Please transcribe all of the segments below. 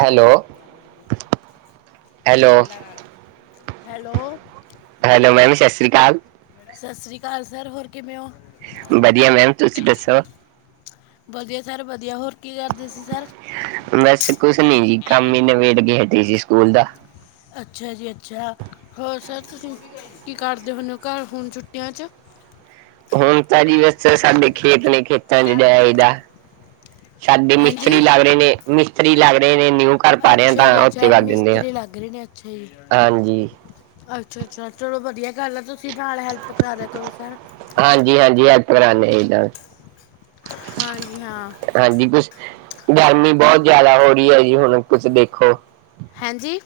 Hello hello, hello, hello ma'am ਸਤਿ ਸ੍ਰੀ ਅਕਾਲ, ਸਤਿ ਸ੍ਰੀ ਅਕਾਲ, ਸਰ ਹੋਰ ਕਿਵੇਂ ਹੋ? ਵਧੀਆ ਮੈਮ ਤੁਸੀਂ ਦੱਸੋ? ਵਧੀਆ ਸਰ ਵਧੀਆ ਹੋਰ, ਕੀ ਕਰਦੇ ਸੀ ਸਰ ਬਸ ਕੁਛ ਨੀ ਜੀ ਕੰਮ ਹੀ ਨਬੇੜ ਕੇ ਹਟੇ ਸੀ। ਸਕੂਲ ਦਾ ਅੱਛਾ ਜੀ ਅੱਛਾ ਹੋਰ ਸਰ, ਤੁਸੀਂ ਕੀ ਕਰਦੇ ਹੁੰਦੇ ਹੋ ਘਰ ਹੁਣ ਛੁੱਟੀਆਂ ਚ? ਹੁਣ ਤਾਂ ਜੀ ਬਸ ਸਾਡੇ ਖੇਤ ਨੇ ਖੇਤਾਂ ਚ ਜਾਈ ਆਈ ਦਾ ਸਾਡੀ ਹਾਂਜੀ ਮਿਸਤਰੀ ਲੱਗ ਰਹੇ ਨੇ ਮਿਸਤਰੀ ਲੱਗ ਰਹੇ ਨੇ ਨਿਊ ਘਰ ਪਾ ਰਹੇ ਤਾਂ ਉੱਥੇ ਵੱਧ ਦਿੰਦੇ ਆ। ਅੱਛਾ-ਅੱਛਾ ਜੀ, ਹਾਂਜੀ ਅੱਛਾ-ਅੱਛਾ ਚਲੋ ਵਧੀਆ ਗੱਲ ਆ ਤੁਸੀਂ ਨਾਲ ਹੈਲਪ ਕਰਾ ਦਿਆ ਕਰੋ ਸਰ ਬਨਾਨੇ ਦਾ ਹਾਂਜੀ ਹਾਂ, ਕੁਛ ਗਰਮੀ ਬਹੁਤ ਜਿਆਦਾ ਹੋ ਰਹੀ ਹੈ ਜੀ ਹੁਣ ਕੁਛ ਦੇਖੋ। ਹਾਂਜੀ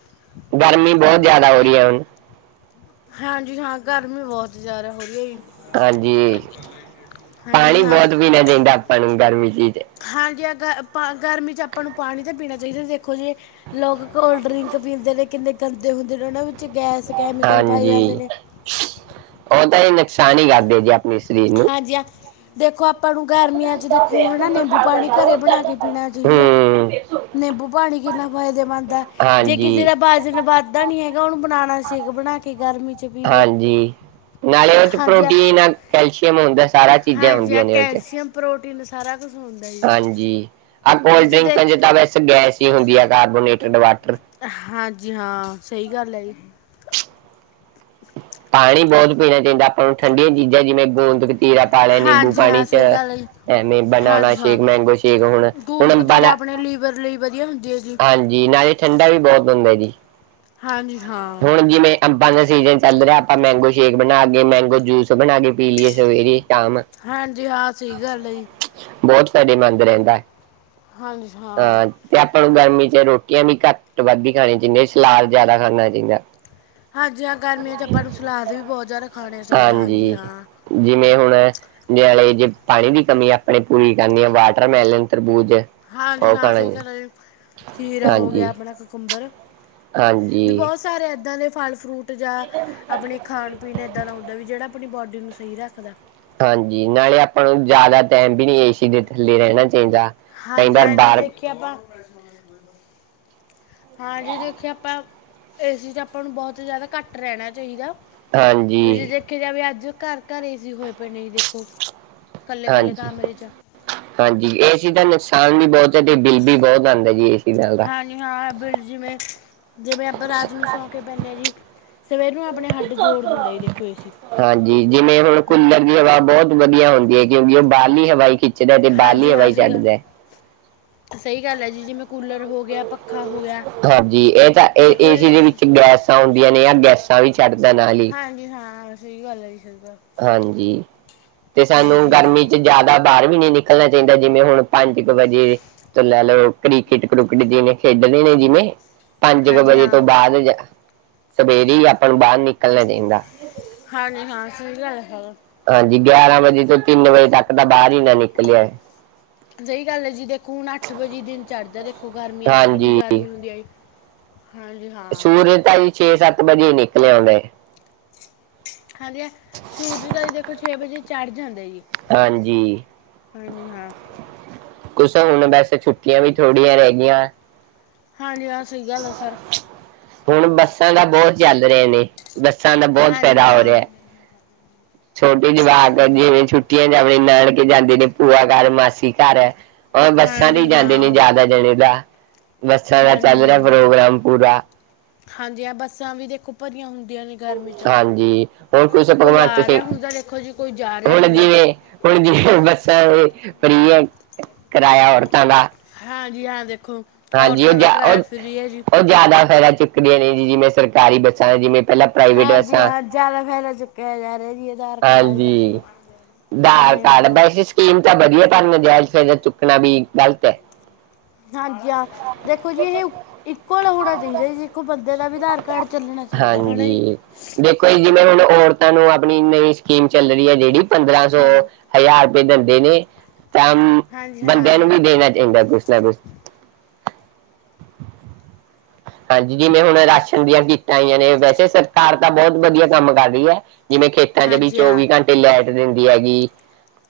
ਗਰਮੀ ਬਹੁਤ ਜ਼ਿਆਦਾ ਹੋ ਰਹੀ ਹੈ ਹੁਣ, ਹਾਂਜੀ ਹਾਂ ਗਰਮੀ ਬਹੁਤ ਜ਼ਿਆਦਾ ਹੋਗੀ, ਹਾਂਜੀ ਹਾਂਜੀ ਪਾਣੀ ਹਾਂ ਬਹੁਤ ਪੀਣਾ ਚਾਹੀਦਾ ਆਪਾਂ ਨੂੰ ਗਰਮੀ ਚ ਚ ਹਾਂਜੀ ਗ ਗਰਮੀ 'ਚ ਆਪਾਂ ਨੂੰ ਪਾਣੀ ਤਾਂ ਪੀਣਾ ਚਾਹੀਦਾ ਦੇਖੋ ਜੇ, ਲੋਕ ਕੋਲਡ ਡਰਿੰਕ ਪੀਂਦੇ ਨੇ ਕਿੰਨੇ ਗੰਦੇ ਹੁੰਦੇ ਨੇ ਉਹਨਾਂ ਵਿੱਚ ਗੈਸ ਕੈਮੀਕਲ ਪਏ ਜਾਂਦੇ ਹਾਂਜੀ ਨੇ, ਉਹ ਤਾਂ ਇਹ ਨੁਕਸਾਨ ਹੀ ਕਰਦੇ ਜੀ ਆਪਣੇ ਸਰੀਰ ਨੂੰ ਹਾਂਜੀ ਆ ਦੇਖੋ ਆਪਾਂ ਨੂੰ ਗਰਮੀਆਂ ਚ ਦੇਖੋ ਹਾਂ ਨਿੰਬੂ ਪਾਣੀ ਘਰੇ ਬਣਾ ਕੇ ਪੀਣਾ ਚਾਹੀਦਾ। ਹੂੰ ਨਿੰਬੂ ਪਾਣੀ ਕਿੰਨਾ ਫ਼ਾਇਦੇਮੰਦ ਹੈ ਜੇ ਕਿਸੇ ਹਾਂਜੀ ਦਾ ਬਾਜਨ ਬਾ ਨੀ ਹੈਗਾ ਹੁਣ ਬਣਾਣਾ ਸਿੱਖ ਬਣਾ ਕੇ ਗਰਮੀ 'ਚ ਪੀਵੇ ਹਾਂਜੀ ਨਾਲੇ ਉਹ ਚ ਪ੍ਰੋਟੀਨ ਆ ਕੈਲਸ਼ੀਅਮ ਕਿ ਹੁੰਦਾ ਸਾਰਾ ਚੀਜ਼ਾਂ ਹੁੰਦੀਆਂ ਨੇ ਉਹ ਚ ਰੋਟੀ ਨੂੰ ਸਾਰਾ ਕੁਛ ਹੁੰਦਾ ਜੀ ਹਾਂਜੀ ਆ ਕੋਲਡ ਵਿਜੀ ਡਰਿੰਕਾਂ ਦੇਖ ਚ ਤਾਂ ਵੈਸੇ ਗੈਸ ਹੀ ਹੁੰਦੀ ਆ ਕਾਰਬੋਨੇਟਡ ਵਾਟਰ ਹਾਂਜੀ ਹਾਂ ਸਹੀ ਗੱਲ ਹੈ ਜੀ, ਪਾਣੀ ਬਹੁਤ ਪੀਣਾ ਚਾਹੀਦਾ ਆਪਾਂ ਨੂੰ, ਠੰਡੀਆਂ ਚੀਜ਼ਾਂ ਜਿਵੇਂ ਗੂੰਦ-ਗਤੀਰਾ ਪਾ ਲੈਨੇ ਨਿੰਬੂ ਹਾਂਜੀ ਪਾਣੀ ਹਾਂ ਚ। ਸਹੀ ਗੱਲ ਹੈ ਜੀ ਐਵੇਂ, ਬਨਾਨਾ ਹਾਂਜੀ ਹਾਂ ਸ਼ੇਕ, ਮੈਂਗੋ ਸ਼ੇਕ, ਹੁਣ, ਹੁਣ ਗੂੰਦ ਅੰਬਾ ਕਤੀਰਾ ਦਾ ਆਪਣੇ ਲੀਵਰ ਲਈ ਵਧੀਆ ਹੁੰਦੀ ਹੈ ਜੀ ਹਾਂਜੀ। ਨਾਲੇ ਠੰਡਾ ਵੀ- ਬਹੁਤ ਹੁੰਦਾ ਜੀ। ਹਾਂਜੀ ਹਾਂ ਹੁਣ, ਜਿਵੇਂ ਅੰਬਾਂ ਦਾ ਸੀਜ਼ਨ ਚੱਲ ਰਿਹਾ। ਆਪਾਂ ਬੇ- ਮੈਂਗੋ ਸ਼ੇਕ ਬਣਾ ਕੇ, ਮੈਂਗੋ ਜੂਸ ਬਣਾ ਕੇ ਪੀ ਲਈਏ ਸਵੇਰੇ। ਸ਼ਾਮ ਹਾਂਜੀ, ਹਾਂ। ਸਹੀ ਗੱਲ ਜੀ। ਸਾਡੇ ਮੰਦ ਰਹਿੰਦਾ ਏ। ਹਾਂਜੀ, ਹਾਂ। ਆਪਾਂ ਨੂੰ ਗਰਮੀ ਚ ਰੋਟੀਆਂ, ਵੀ ਘੱਟ- ਵੱਧ ਹੀ ਖਾਣੀਆਂ ਜਿਨੀ, ਸਲਾਦ ਜ਼ਿਆਦਾ ਖਾਣਾ ਚਾਹੀਦਾ। ਹਾਜੀ ਗਰਮੀਆਂ ਚ ਆਪਾਂ ਨੂੰ ਸਲਾਦ ਵੀ ਬਹੁਤ ਜ਼ਿਆਦਾ ਖਾਣੇ ਚਾਹੀਦਾ ਹਾਂਜੀ ਹਾਂ, ਜਿਵੇਂ ਹੁਣ ਨਾਲੇ ਜੇ ਪਾਣੀ ਦੀ ਕਮੀ ਆਪਣੇ ਪੂਰੀ ਕਰਨੀ ਹੈ ਵਾਟਰ ਮੈਲਨ ਤਰਬੂਜ ਹਾਂਜੀ ਉਹ ਹਾਂ ਖਾਣਾ ਸਹੀ ਜੀ ਘਰ ਖੀਰਾ ਹੋ ਗਿਆ ਹਾਂਜੀ ਆਪਣਾ ਕਕੁੰਬਰ ਵੀ ਹਾਂਜੀ ਬਹੁਤ ਸਾਰੇ ਏਦਾਂ ਦੇ, ਫਲ ਫਰੂਟ ਜਾਂ ਆਪਣੇ ਖਾਣ ਪੀਣ ਐਦਾਂ ਦਾ ਹੁੰਦਾਂ ਵੀ ਜਿਹੜਾ ਆਪਣੀ ਬੋਡੀ ਨੂੰ ਸਹੀ ਰੱਖਦਾ। ਹਾਂਜੀ ਨਾਲੇ ਆਪਾਂ ਨੂੰ ਜ਼ਿਆਦਾ ਟਾਈਮ ਵੀ ਨੀ ਏ ਸੀ ਦੇ ਥੱਲੇ ਰਹਿਣਾ ਚਾਹੀਦਾ। ਕਈ ਵਾਰ ਹਾਂਜੀ-ਹਾਂਜੀ ਬਾਹਰ ਦੇਖੀਆ ਆਪਾਂ ਹਾਂਜੀ ਦੇਖੀਏ ਆਪਾਂ ਏਸੀ 'ਚ ਆਪਾਂ ਨੂੰ ਬਹੁਤ ਜ਼ਿਆਦਾ ਘੱਟ ਰਹਿਣਾ ਚਾਹੀਦਾ। ਵੀ, ਜੇ ਹਾਂਜੀ ਦੇਖਿਆ ਜਾ ਵੇ ਅੱਜ, ਘਰ- ਘਰ ਏ ਸੀ ਹੋਏ ਪਏ ਨੇ ਜੀ ਦੇਖੋ। ਕੱਲੇ ਕੱਲੇ ਹਾਂਜੀ, ਕਮਰੇ 'ਚ ਹਾਂਜੀ। ਇਹ ਚੀਜ਼ ਦਾ ਨੁਕਸਾਨ- ਾਨ ਵੀ ਬਹੁਤ ਹੈ। ਤੇ ਬਿੱਲ ਵੀ, ਬਹੁਤ ਆਉਂਦਾ ਜੀ। ਇਸ- ਹਾਂਜੀ, ਹਾਂ। ਬ ਜਿਵੇਂ, ਜਿਵੇਂ, ਆਪਾਂ ਰਾਤ ਨੂੰ ਸੌਂ ਕੇ ਪੈਂਦੇ ਹ ਜੀ। ਸਵੇਰ ਨੂੰ ਆਪਣੇ ਹੱਡ ਜੋੜ ਦਿੰਦਾ ਹੇ। ਦੇਖੋ ਏ ਸੀ। ਹਾਂਜੀ ਜਿਵੇਂ, ਹੁਣ ਕੂਲਰ ਦੀ ਹਵਾ ਬਹੁਤ ਵਧੀਆ ਹੁੰਦੀ ਹੈ। ਕਿਉਂਕਿ, ਉਹ ਬਾਹਲੀ ਹਵਾ ਖਿ- ਜਦੋ ਦੀ ਬਾਲਲੀ ਹਾਂਜੀ ਹਵਾਈ ਹਾਂ ਹੀ ਸਹੀ ਗੱਲ ਛੱਡਦਾ। ਸਹੀ ਗੱਲ ਹੈ ਜੀ, ਜਿਵੇਂ ਕੂਲਰ ਹੋ ਗਿਆ, ਪ- ਹਾਂਜੀ। ਇਹ ਤਾਂ ਇਹ ਏ ਜੀ ਸੀ ਦੇ ਵਿੱਚ ਗੈਸਾਂ ਆਉਂਦੀਆਂ ਨੇ, ਆ ਗੈਸਾਂ ਵੀ ਛੱਡਦਾ ਨਾਲ ਹੀ। ਹਾਂਜੀ ਹਾਂ ਸਹੀ ਗੱਲ ਹੈ ਜੀ। ਸਹੀ ਗੱਲ ਹਾਂਜੀ। ਤੇ, ਸਾਨੂੰ ਹਾਂਜੀ ਗਰਮੀ ਹਾਂ ਚ ਜ਼ਿਆਦਾ ਬਾਹਰ ਵੀ ਨੀ ਨਿਕਲਣਾ ਚਾਹੀਦਾ। ਜਿਵੇਂ ਹੁਣ ਪੰਜ ਕੁ ਵਜੇ, ਤੋਂ ਲੈ ਲਓ ਕ੍ਰਿਕਟ- ਕੂਕਟ ਜਿਹਨੇ ਖੇਡ- ਦੇ ਨੇ ਜਿਵੇਂ। ਪੰਜ ਕੁ ਹਾਂਜੀ ਵਜੇ ਤੋਂ ਹਾਂ ਬਾਅਦ। ਸਵੇਰੇ ਹੀ, ਆਪਾਂ ਨੂੰ ਬਾਹਰ ਨਿਕਲਣਾ ਚਾਹੀਦਾ। ਹਾਂਜੀ, ਹਾਂ। ਸਹੀ ਗੱਲ ਹਾਂ। ਗਿਆਰਾਂ ਵਜੇ ਤੋਂ ਤਿੰਨ ਵਜੇ ਤੱਕ ਦਾ- ਸਹੀ ਗੱਲ ਹੈ। ਜੀ ਦੇਖੋ ਹੁਣ, ਅੱਠ ਵਜੇ ਦਿਨ ਚੜ ਜਾਂਦਾ। ਦੇੋ ਗਰਮੀਆਂ ਚ ਕਿੰਨੀ ਹਾਂਜੀ ਗਰਮੀ ਹੁੰਦੀ ਆ ਜੀ। ਹਾਂਜੀ, ਹਾਂ। ਛੇ, ਸੱਤ ਵਜੇ ਨਿਕਲਿਆਉਂਦਾ। ਹਾਂਜੀ ਹਾਂ, ਸੂਰਜ ਦਾ ਜੀ ਦੇਖੋ ਵਜੇ ਚੜ ਜਾਂਦੇ ਜੀ। ਹਾਂਜੀ। ਹਾਂਜੀ, ਹਾਂ। ਕੁਛ ਹੁਣ ਵੈਸੇ ਛੁੱਟੀਆਂ ਵੀ ਥੋੜੀਆਂ ਰਹਿ ਗਈਆਂ। ਹਾਂਜੀ, ਆਹ ਸਹੀ ਗੱਲ ਆ ਸਰ। ਹੁਣ ਬੱਸਾਂ ਦਾ ਬਹੁਤ ਚੱਲ ਰਹੇ ਨੇ। ਬੱਸਾਂ ਦਾ ਬਹੁਤ ਹਾਂਜੀ ਫਾਇਦਾ ਹੋ ਹਾਂ ਰਿਹਾ। ਛੋਟੇ ਜਵਾਕ ਹਾਂ- ਜਿਵੇਂ, ਛੁੱਟੀਆਂ ਚ ਆਪਣੇ ਨਾਨਕੇ ਜਾਂਦੇ ਨੇ, ਭੂਆ ਘਰ, ਮਾਸੀ ਘਰ। ਔਰ ਬੱਸਾਂ ਤੇ ਹੀ, ਹਾਂਜੀ ਹਾਂ ਜਾਂਦੇ ਨੇ, ਜ਼ਿਆਦਾ ਜਣੇ ਦਾ। ਬੱਸਾਂ ਦਾ ਚੱਲ ਹਾਂਜੀ- ਰਿਹਾ ਹਾਂਜੀ, ਪ੍ਰੋਗਰਾਮ ਪੂਰਾ ਹਾਂਜੀ ਹ ਬੱਸਾਂ ਵੀ ਦੇਖੋ ਭਰੀਆਂ ਹੁੰਦੀਆਂ ਨੇ। ਗਰਮੀ 'ਚ ਹਾਂਜੀ, ਹੁਣ ਕੁਛ ਕੋਈ ਆ ਭਗਵੰਤ ਸਿੰਘ। ਰਿਹਾ ਹੁੰਦਾ ਦੇਖੋ ਜੀ ਕੋਈ ਜਾ ਰਿਹਾ ਹੁਣ ਹੁੰਦਾ ਜਿਵੇਂ, ਹੁਣ ਜਿਵੇਂ। ਬੱਸਾਂ ਇਹ ਫਰੀ ਹੈ। ਕਿਰਾਇਆ ਔਰਤਾਂ ਦਾ। ਹਾਂਜੀ। ਹਾਂ, ਦੇਖੋ ਔਰਤਾਂ ਨਾਲ ਕਿਇਆ ਫਰੀ ਹੈ ਜੀ। ਫਹਿਰਾ ਚੁੱਕਦੇਆਂ ਨੇ ਜੀ ਜਿਵੇਂ ਸਰਕਾਰੀ ਬੱਸਾਂ ਨੇ ਜਿਵੇਂ ਪਹਿਲਾਂ ਪ੍ਰਾਈਵੇਟ ਹਾਂਜੀ ਬੱਸਾਂ ਹਾਂ ਜਿਆਦਾ ਫਾਇਦਾ ਚੁੱਕਿਆ ਜਾ ਰਿਹਾ ਜੀ, ਆਧਾਰ ਕਾਰਡ ਆ ਬੱਸ ਦਾ ਹਾਂਜੀ ਹਾਂ ਆਧਾਰ ਕਾਰਡ ਹਾਂ ਵੈਸੇ ਸਕੀਮ ਤਾਂ ਵਧੀਆ ਤੁਹਾਨੂੰ ਨਜਾਇਜ਼ ਫਾਇਦਾ ਚੁੱਕਣਾ ਵੀ ਗਲਤ ਏ। ਹਾਂਜੀ ਹਾਂ, ਦੇਖੋ ਜੀ ਇਹ ਇੱਕੁਲ ਹੋਣਾ ਚਾਹੀਦਾ ਏ ਜੀ ਬੰਦ ਹਾਂਜੀ ਦੇਖੋ ਜੀ ਜਿਵੇਂ ਹੁਣ ਔਰਤਾਂ ਨੂੰ ਆਪ ਆਪਣੀ ਨਵੀਂ ਸਕੀਮ ਚੱਲ ਰਹੀ ਹੈ। ਜਿਹੜੀ ਪੰਦਰਾਂ ਸੌ ਹਾਂ ਹਜ਼ਾਰ ਰੁਪਏ ਦਿੰਦੇ ਨੇ। ਕੰਮ ਹਾਂਜੀ ਬੰਦਿਆਂ ਹਾਂ ਨੂੰ ਵੀ ਦੇਣਾ ਚਾਹੀਦਾ ਕੁਛ ਨਾ ਕੁਛ ਹਾਂਜੀ ਜਿਵੇਂ ਹੁਣ ਰਾਸ਼ਨ ਦੀਆਂ ਕੀਟਾਂ ਆਈਆਂ ਨੇ ਵੈਸੇ ਸਰਕਾਰ ਤਾਂ ਬਹੁਤ ਵਧੀਆ ਕੰਮ ਕਰ ਰਹੀ ਏ। ਜਿਵੇਂ ਖੇਤਾਂ ਚ ਵੀ ਹਾਂਜੀ ਹਾਂ ਚੌਵੀ ਘੰਟੇ ਲੈਟ ਦਿੰਦੀ ਹੈਗੀ।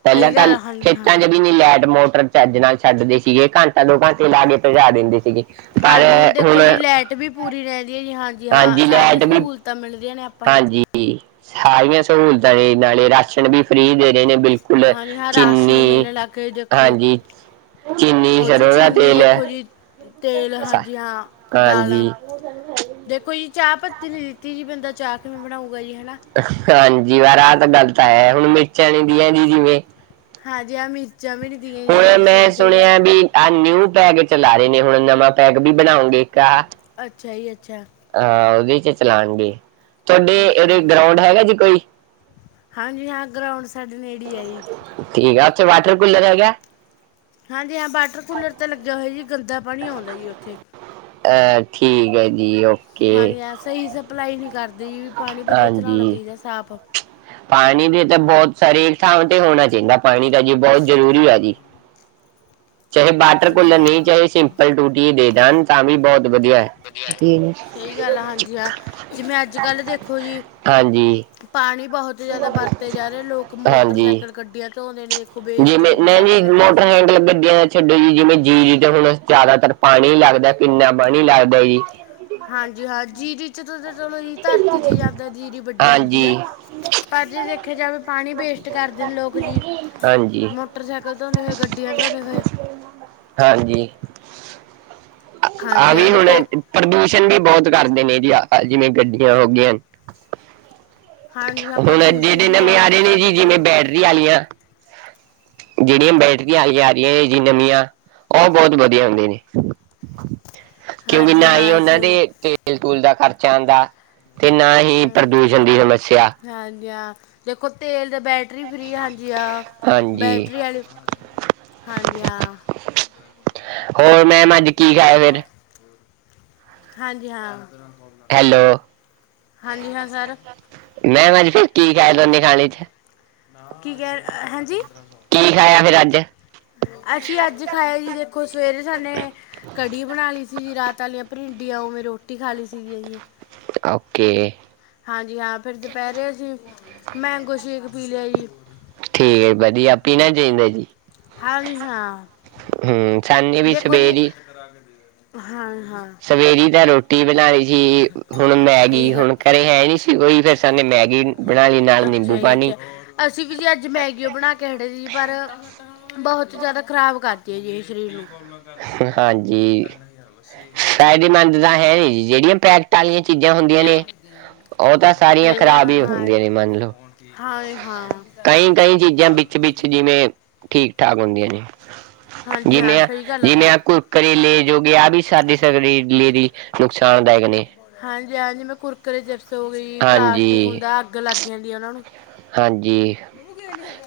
ਪਹਿਲਾਂ ਸਹੀ ਤਾਂ ਗੱਲ ਆ, ਹਾਂਜੀ ਖੇਤਾਂ ਚ ਹਾਂ ਵੀ ਨੀ ਲੈਟ ਮੋ- ਮਬ ਚੱਜ ਨਾਲ ਛੱਡਦੇ ਸੀਗੇ। ਘੰਟਾ ਦੋ ਘੰਟੇ ਲਾ ਕੇ ਭਜਾ ਦਿੰਦੇ ਸੀਗੇ। ਹਾਂਜੀ, ਹੁਣ ਦੇਖੋ ਜੀ ਲੈਟ ਵੀ ਪੂਰੀ ਰਹਿ ਰਹੀ ਹੈ, ਜੀ ਹਾਂਜੀ, ਹਾਂ। ਸਾਰੀਆਂ ਲਾਈਟ ਵੀ ਸਹੂਲਤਾਂ ਮਿਲਦੀਆਂ। ਨੇ ਆਪਾਂ ਨੂੰ ਹਾਂਜੀ, ਜੀ ਸਾਰੀਆਂ ਸਹੂਲਤਾਂ ਦੇ ਨਾਲੇ ਰਾਸ਼ਨ ਵੀ ਫ੍ਰਰੀ ਦੇ ਰਹੇ ਨੇ ਬਿਲਕੁਲ। ਕੁਲ ਹਾਂਜੀ ਹਾਂ ਰਾਸ਼ਨ ਚੀਨੀ, ਮਿਲਣ ਲੱਗ ਗਿਆ ਜੀ ਦੇਖੋ ਕਾਂਜੀ। ਚੀਨੀ, ਉਹ 'ਚ ਸਰੋਂ ਦਾ ਚੀਨੀ ਤੇਲ ਹੈ। ਦੇਖੋ ਜੀ ਤੇਲ ਸਾ- ਹਾਂਜੀ, ਹਾਂ। ਦਾਲਾਂ ਹਾਂਜੀ ਦੇਖੋ ਜੀ। ਚਾਹ ਪੱਤੀ ਤੇ ਦਿੱਤੀ ਨੀ। ਬੰਦਾ ਚਾਹ ਕਿਵੇਂ ਬਣਾਊ। ਹਾਂਜੀ। [unintelligible] ਵ ਆਹ ਤਾਂ ਗੱਲ ਤਾਂ ਆ ਹੁਣ ਮਿਰਚਾਂ ਨਹੀਂ ਦੀਆਂ ਦੀ ਜਿਵੇਂ। ਹਾਂਜੀ ਆ ਮ ਹੁਣ ਮੈਂ ਸੁਣਿਆ ਵੀ ਆਹ ਨਿਊ ਪੈਗ ਚਲਾ ਰਹੇ ਨੇ ਹੁਣ ਨਵਾਂ ਪੈਗ ਵੀ ਬਣਾਓਗੇ ਇੱਕ ਆ ਅੱਛਾ ਜੀ ਅੱਛਾ। ਹਾਂ ਉਹਦੇ ਚ ਚਲਾਉਣਗੇ ਤੁਹਾਡੇ ਅੱਛਾ ਇਹਦੇ ਗਰਾਉਂਡ ਹੈਗਾ ਜੀ ਕੋਈ ਹਾਂਜੀ ਹਾਂ, ਗਰਾਉਂਡ ਸਾਡੇ ਨੇੜੀ ਏ ਜੀ। ਠੀਕ ਆ ਉੱਥੇ ਵਾਟਰ ਕੂਲਰ ਹੈਗਾ। ਹਾਂਜੀ ਹਾਂ ਵਾਟਰ ਕੂਲਰ ਤਾਂ ਲੱਗਿਆ ਹੋਇਆ ਜੀ ਗੰਦਾ ਪਾਣੀ ਆਉਂਦਾ ਜੀ ਉੱਥੇ ਅੱਛਾ ਜੀ, ਓਕੇ। ਹਾਂਜੀ ਹਾਂ ਸਹੀ ਸਪਲਾਈ ਨੀ ਹਾਂਜੀ, ਸਾਫ਼ ਪਾਣੀ ਦੀ ਤਾਂ ਬਹੁਤ ਸਾਰੀ ਥਾਂ ਤੇ ਹੋਣਾ ਚਾਹੀਦਾ ਪਾਣੀ ਤਾਂ ਜੀ ਬਹੁਤ ਜਰੂਰੀ ਆ ਜੀ। ਚਾਹੇ ਬਾਟਰ ਹਾਂਜੀ ਕੁਲਰ ਨ ਹਾਂ ਚਾਹੇ ਸਿੰਪਲ ਟੂਟੀਏ ਦੇ ਦੇਣ ਤਾਂ ਵੀ ਬਹੁਤ ਵਧੀਆ ਹੈ ਸਹੀ ਗੱਲ ਆ। ਹਾਂਜੀ, ਹਾਂ ਜਿਵੇਂ ਅੱਜ ਕੱਲ ਦੇਖੋ ਜੀ। ਹਾਂਜੀ ਪਾਣੀ ਬਹੁਤ ਜਿਆਦਾ ਵਰਤੇ ਜਾ ਰਹੇ ਲੋਕ ਹਾਂਜੀ ਮੋਟਰਸਾਈਕਲ ਗੱਡੀਆਂ ਧੋਂਦੇ ਨੇ ਦੇਖੋ ਵੇਸਟ ਜਿਵੇਂ ਕਿੰਨੀ ਨੀ-ਨੀ ਕਰਦੇ ਨੇ ਜੀ ਪਾਣੀ ਮੋਟਰ ਦੀ ਹੈਕਲ ਗੱਡੀਆਂ ਛੱਡੋ ਜੀ ਜਿਵੇਂ ਜੀ ਜ ਤੇ ਹੁਣ ਜਿਆਦਾਤਰ ਪਾਣੀ ਲੱਗਦਾ ਕਿੰਨਾ ਪਾਣੀ ਲੱਗਦਾ ਜੀ। ਹਾਂਜੀ ਹਾਂ ਜੀਰੀ ਚਲੋ ਜੀ ਧਰਤੀ ਚ ਜਾਂਦਾ ਜਿੜੀ ਵੱਡੀ ਹੁੰਦੀ ਆ ਹਾਂਜੀ ਪਰ ਜੇ। ਰਖਿਆ ਜਾਵੇ ਪਾਣੀ ਵੇਸਟ ਕਰਦੇ ਨੇ ਲੋਕ ਲੋਕ ਜੀ ਹਾਂਜੀ ਮੋਟਰਸੈਕਲ ਧੋਦੇ ਹੋਏ, ਗੱਡੀਆਂ ਧੋਦੇ ਹੋਏ। ਹਾਂਜੀ। ਆਹ ਹਾਂਜੀ ਹਾਂ ਵੀ ਹੁਣ ਦੇਖੋ ਪ੍ਰਦੂਸ਼ਣ ਵੀ ਬਹੁਤ ਕਰਦੇ ਨੇ ਆ ਜਿਵੇਂ ਗੱਡੀਆਂ ਹੋ ਗਈਆਂ ਹਾਂਜੀ ਹਾਂ ਹੁਣ ਪ੍ਰਦੂਸ਼ਣ ਜਿਹੜੇ ਵੀ ਨਵੇਂ ਆ ਬਹੁਤ ਰਹੇ ਨੇ ਚੱਲ ਜੀ ਰਿਹਾ ਜਿਵੇਂ ਬੈਟਰੀ ਆਲੀਆਂ ਜਿਹੜੀਆਂ ਬੈਟਰੀਆਂ ਆਈ ਆ ਰਹੀਆਂ ਨੇ ਜੀ ਨਵੀਆਂ, ਉਹ ਬਹੁਤ ਵਧੀਆ ਹੁੰਦੀਆਂ ਨੇ ਕਿਉਂਕਿ ਹਾਂਜੀ ਨਾ ਹੀ ਹਾਂ ਉਹਨਾਂ ਸਹੀ ਹੈ ਦੇ ਤੇਲ ਤੁਲ ਦਾ ਖ਼ਰਚਾ ਆਦਾ। ਤੇ ਨਾ ਹੀ ਹਾਂਜੀ ਪ੍ਰਦੂਸ਼ਣ ਦੀ ਸਮੱਸਿਆ ਹਾਂਜੀ ਹਾਂ ਦੇਖੋ ਤੇਲ ਦੇ ਬੈਟਰੀ ਫ੍ਰਰੀ ਹਾਂਜੀ ਆ, ਹਾਂਜੀ ਬੈਟਰੀ ਵਾਲੀ ਹਾਂਜੀ। ਜਾਂ। ਹੋਰ ਮੈਂਮ, ਅੱਜ ਕੀ ਖਾਇਆ ਫਿਰ ਹਾਂਜੀ ਹਾਂ। ਹੈਲੋ। ਹਾਂਜੀ ਹਾਂ ਸਰ। ਮੇਮ ਅੱਜ ਫਿਰ ਕੀ ਖਾਇਆ ਦੋਨੇ ਖਾਣੇ ਚ? ਕੀ ਕਹਿ ਅਹ ਹਾਂਜੀ। ਕੀ ਖਾਇਆ ਫਿਰ ਅੱਜ? ਅਸੀਂ ਅੱਜ ਖਾਇਆ ਜੀ ਦੇਖੋ ਸਵੇਰੇ [unintelligible] ਕੜੀ ਬਣਾ ਲਈ ਸੀ ਜੀ, ਰਾਤ ਆਲੀਆਂ ਭਿੰਡ ਯਾ ਓਵੇਂ ਰੋਟੀ ਖਾ ਲਈ ਸੀ [unintelligible] ਓਕੇ। ਹਾਂਜੀ ਹਾਂ ਫਿਰ ਦੁਪਹਿਰੇ ਅਸੀਂ ਮੈਂਗੋ ਸ਼ੇਕ ਪੀ ਲਿਆ ਜੀ। ਠੀਕ ਜੀ ਵਧੀਆ ਪੀਨਾ ਨਾ ਚਾਹੀਦਾ ਜੀ। ਹਾਂਜੀ, ਹਾਂ ਹੂੰ ਸਾਨੇ ਵੀ ਦੇਖੋ ਜੀ ਸਵੇਰੀ ਹਾਂ। ਹਾਂ ਸਵੇਰੀ ਤਾਂ ਰੋਟੀ ਬਣਾਣੀ ਸੀ ਜੀ, ਹੁਣ ਮੈਗੀ ਸਹੀ ਹੁਣ ਗੱਲ ਘਰੇ ਹੈ ਨੀ ਸੀ ਕੋਈ ਫੇਰ ਸਾਨੇ ਮੈਗੀ ਬਣਾ ਲਈ ਨਾਲ ਨਿੰਬੂ ਅੱਛਾ ਜੀ ਪਾਣੀ ਅੱਛਾ ਅਸੀਂ ਵੀ ਜੀ ਅੱਜ ਮੈਗੀ ਓ ਬਣਾ ਕੇ ਖੜੇ ਸੀ ਪਰ ਬਹੁਤ ਜਿਆਦਾ ਖ਼ਰਾਬ ਕਰਦੀ ਹੈ ਜੀ ਸਰੀਰ ਨੂੰ। ਕੋਲਾ ਕਰੀਆਂ ਤਾਂ ਹਾਂਜੀ ਤਿੰਨ ਹਜ਼ਾਰ ਵ ਛੇ ਹਜ਼ਾਰ ਫਾਇਦੇਮੰਦ ਤਾਂ ਹੈ ਨਹੀਂ ਜੀ ਜਿਹੜੀਆਂ ਪੈਕਟ ਆਲੀ ਸਾਰੀਆਂ ਹਾਂ ਖ਼ਰਾਬ ਹੀ ਹੁੰਦੀਆਂ -ਹਾਂ। ਕਈ-ਕਈ ਚੀਜ਼ਾਂ ਵਿੱਚ-ਵਿੱਚ ਜਿਵੇਂ ਠੀਕ ਠਾਕ ਹੁੰਦੀਆਂ ਨੇ। ਹਾਂਜੀ ਹਾਂ ਜਿਵੇਂ ਸਹੀ ਗੱਲ ਜਿਵੇਂ ਆ ਕੁਰਕਰੇ, ਲੇਜ ਹੋ ਗਏ, ਆਹ ਵੀ ਸਾਡੇ ਸਰਰੀਰ ਲੀਰੀ ਨੁਕਸਾਨਦਾਇਕ ਨੇ ਹਾਂਜੀ-ਹਾਂਜੀ, ਮੈਂ ਕੁਰਕਰੇ, ਜਿਪਸ ਹੋ ਗਈ, ਪਲਾਸਟਿਕ ਹਾਂਜੀ ਹੁੰਦਾ, ਅੱਗ ਲੱਗ ਜਾਂਦੀ ਆ ਉਹਨਾਂ ਨੂੰ। ਹਾਂਜੀ।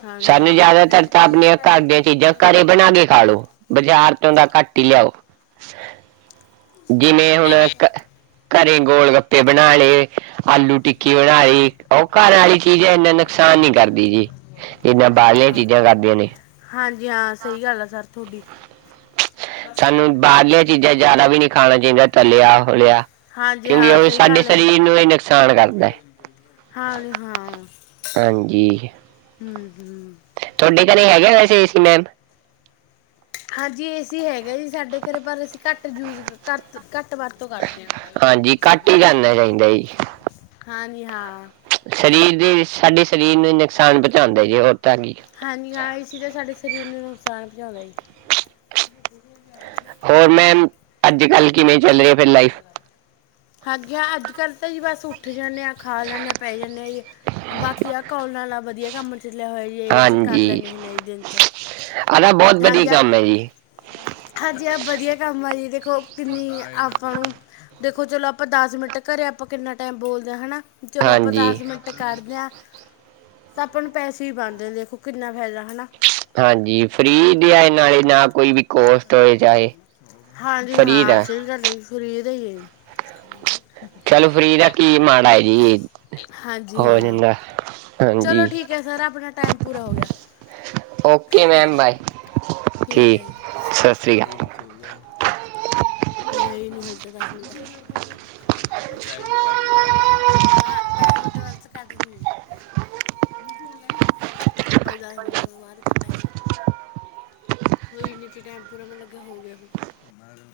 ਹਾਂਜੀ ਸਾਨੂੰ ਹਾਂ ਜਿਆਦਾਤਰ ਤਾਂ ਆਪਣੀਆਂ ਘਰ ਦੀਆਂ ਚੀਜ਼ਾਂ ਘਰੇ ਬਣਾ ਕੇ ਖਾਲੋ, ਬਾਜ਼ਾਰ ਤੋਂ ਦ ਘੱਟ ਹੀ ਲਿਆਓ, ਜਿਵੇਂ ਹੁਣ ਕ ਘਰੇ ਗੋਲ ਗੱਪੇ ਬਣਾ ਲਏ, ਆਲੂ ਟਿੱਕੀ ਬਣਾਈ, ਉਹ ਘਰ ਆਲੀ ਚੀਜ਼ਾਂ ਇੰਨਾ ਨੁਕਸਾਨ ਨੀ ਕਰਦੀ ਜੀ, ਜਿੱਦਾਂ ਬਾਹਰਲੀਆਂ ਚੀਜ਼ਾਂ ਕਰਦੀਆਂ ਨੇ। ਜੀ ਹਾਂ ਸਹੀ ਗੱਲ ਆ ਸਰ ਤੁਹਾਡੀ। ਸਾਨੂੰ ਬਾਹਰਲੀਆਂ ਚੀਜ਼ਾਂ ਜਿਆਦਾ ਵੀ ਨਹੀਂ ਖਾਣਾ ਚਾਹੀਦਾ ਤਲਿਆ ਹੋਲਿਆ। ਹਾਂਜੀ ਕਿਉਂਕਿ ਹਾਂ ਉਹ ਸਹੀ ਸਾਡੇ ਗੱਲ ਸਰੀਰ ਨੂੰ ਹੀ ਨੁਕਸਾਨ ਕਰਦਾ ਹੈ। ਹਾਂਜੀ ਹਾਂ, ਹਾਂਜੀ ਹਮ-ਹਮ। ਤੁਹਾਡੇ ਘਰੇ ਹੈਗੇ ਵੈਸੇ ਏ ਸੀ ਮੈਮ? ਹਾਂਜੀ ਏ ਸੀ ਹੈਗਾ ਜੀ ਸਾਡੇ ਘਰੇ, ਪਰ ਅਸੀਂ ਘੱਟ ਯੂਜ ਘਟ-ਘੱਟ ਟ ਵਰਤੋਂ ਕਰਦੇ ਹਾਂ, ਹਾਂਜੀ ਘੱਟ ਹੀ ਕਰਨਾ ਚਾਹੀਦਾ ਜੀ ਹਾਂਜੀ ਹਾਂ। ਸਰੀਰ ਦੇ ਸਾਡੇ ਸਰੀਰ ਨੂੰ ਨੁਕਸਾਨ ਪਹੁੰਚਾਉਂਦੇ ਜੀ ਉਹ। ਹਾਂਜੀ ਹਾਂ ਏ ਸੀ ਤੇ ਸਾਡੇ ਸਰੀਰ ਨੂੰ ਨੁਕਸਾਨ ਪਹੁੰਚਾਉਂਦਾ ਜੀ। ਹੋਰ ਮੈਮ, ਅੱਜ ਕੱਲ੍ਹ ਕਿਵੇਂ ਚੱਲ ਰਹੀ ਹੈ ਫੇਰ ਲਾਈਫ? ਹਾਂਜੀ ਹਾਂ ਅੱਜ ਕੱਲ੍ਹ ਤਾਂ ਜੀ ਬਸ ਉੱਠ ਜਾਂਣੇ ਆ, ਖਾ ਲੈਂਣੇ ਆ, ਪੈ ਜਾਂਣੇ ਆ ਜੀ। ਬਾਕੀ ਆਹ ਕੌਲ ਨਾਲਾ ਵਧੀਆ ਕੰਮ ਚੱਲਿਆ ਹੋਆ ਜ ਇਹ ਤੇ ਕਰ ਹਾਂਜੀ ਲੈਣੇ ਹੁਣੇ ਆ ਦਿਨ ਚ, ਆਦਾ ਬਹੁਤ ਵਧੀਆ ਹਾਂਜੀ। ਕੰਮ ਹੈ ਜੀ ਹਾਂਜੀ ਹਾਂ ਵਧੀਆ ਕੰਮ ਆ ਜੀ ਦੇਖ ਖੋ ਕਿੰਨੀ ਆਪਾਂ ਨੂੰ ਦੇਖੋ ਚਲੋ ਆਪਾਂ ਦਸ ਮਿੰਟ ਘਰੇ ਆਪਾਂ ਕਿੰਨਾ ਟਾਈਮ ਬੋਲਦੇ ਹਾਂ ਹੈ ਨਾ। ਚਲੋ ਆਪਾਂ ਹਾਂਜੀ ਦਸ ਮਿੰਟ ਕੱਢਦੇ ਹਾਂ, ਤਾਂ ਆਪਾਂ ਨੂੰ ਪੈਸੇ ਵੀ ਪਾਣਉਂਦੇ ਦੇਖੋ ਕਿੰਨਾ ਫਾਇਦਾ। ਹਨਾ ਹਾਂਜੀ ਫਰੀ ਦੇ ਆਏ ਨਾਲੇ ਨਾ ਕੋਈ ਕੋਸਟ ਹੋਏ ਚਾਹੇ ਹਾਂਜੀ ਫ੍ਰੀ ਹਾਂ, ਦਾ ਸਹੀ ਗੱਲ ਹੈ ਜੀ, ਫਰੀ ਦੇ ਹੀ ਏ ਚਲੋ ਫ੍ਰਰੀ ਦਾ ਕੀ ਮਾੜਾ ਏ ਜੀ? ਹਾਂਜੀ ਹੋ ਹਾਂ, ਜਾਂਦਾ ਚਲੋ ਹਾਂਜੀ ਠੀਕ ਹੈ ਸਰ ਆਪਣਾ ਟਾਈਮ ਪੂਰਾ ਹੋ ਗਿਆ। Okay ma'am bye. ਠੀਕ ਹੇ ਜੀ, ਸਤਿ ਸ਼੍ਰੀ ਹਜੇ ਕਿਥੇ ਹੋ ਗਿਆ? ਹੋਇਆ ਹੀ ਨਹੀਂ, ਹਜੇ ਤਾਂ ਦਸ ਮਿੰਟ ਏ। ਉਹਨੂੰ ਕਹਿ ਦਿੰਦੀ ਕੱਟ ਨਾ ਦਵੇ, ਨਾ ਦਸ ਮਿੰਟ ਵਾਸਤੇ ਕੱਟ [unintelligible] [unintelligible] ਆਪਾਂ ਅਕਾਲ ਵੀ ਦੱਸ ਮਿੰਟ ਤੋਂ ਬਾਅਦ ਕੱਟਾਂਗੇ ਹੋਈ ਨੀ, ਤੇ ਟੈਮ ਪੂਰਾ ਮੈਨੂੰ ਲੱਗਿਆ ਹੋ ਗਿਆ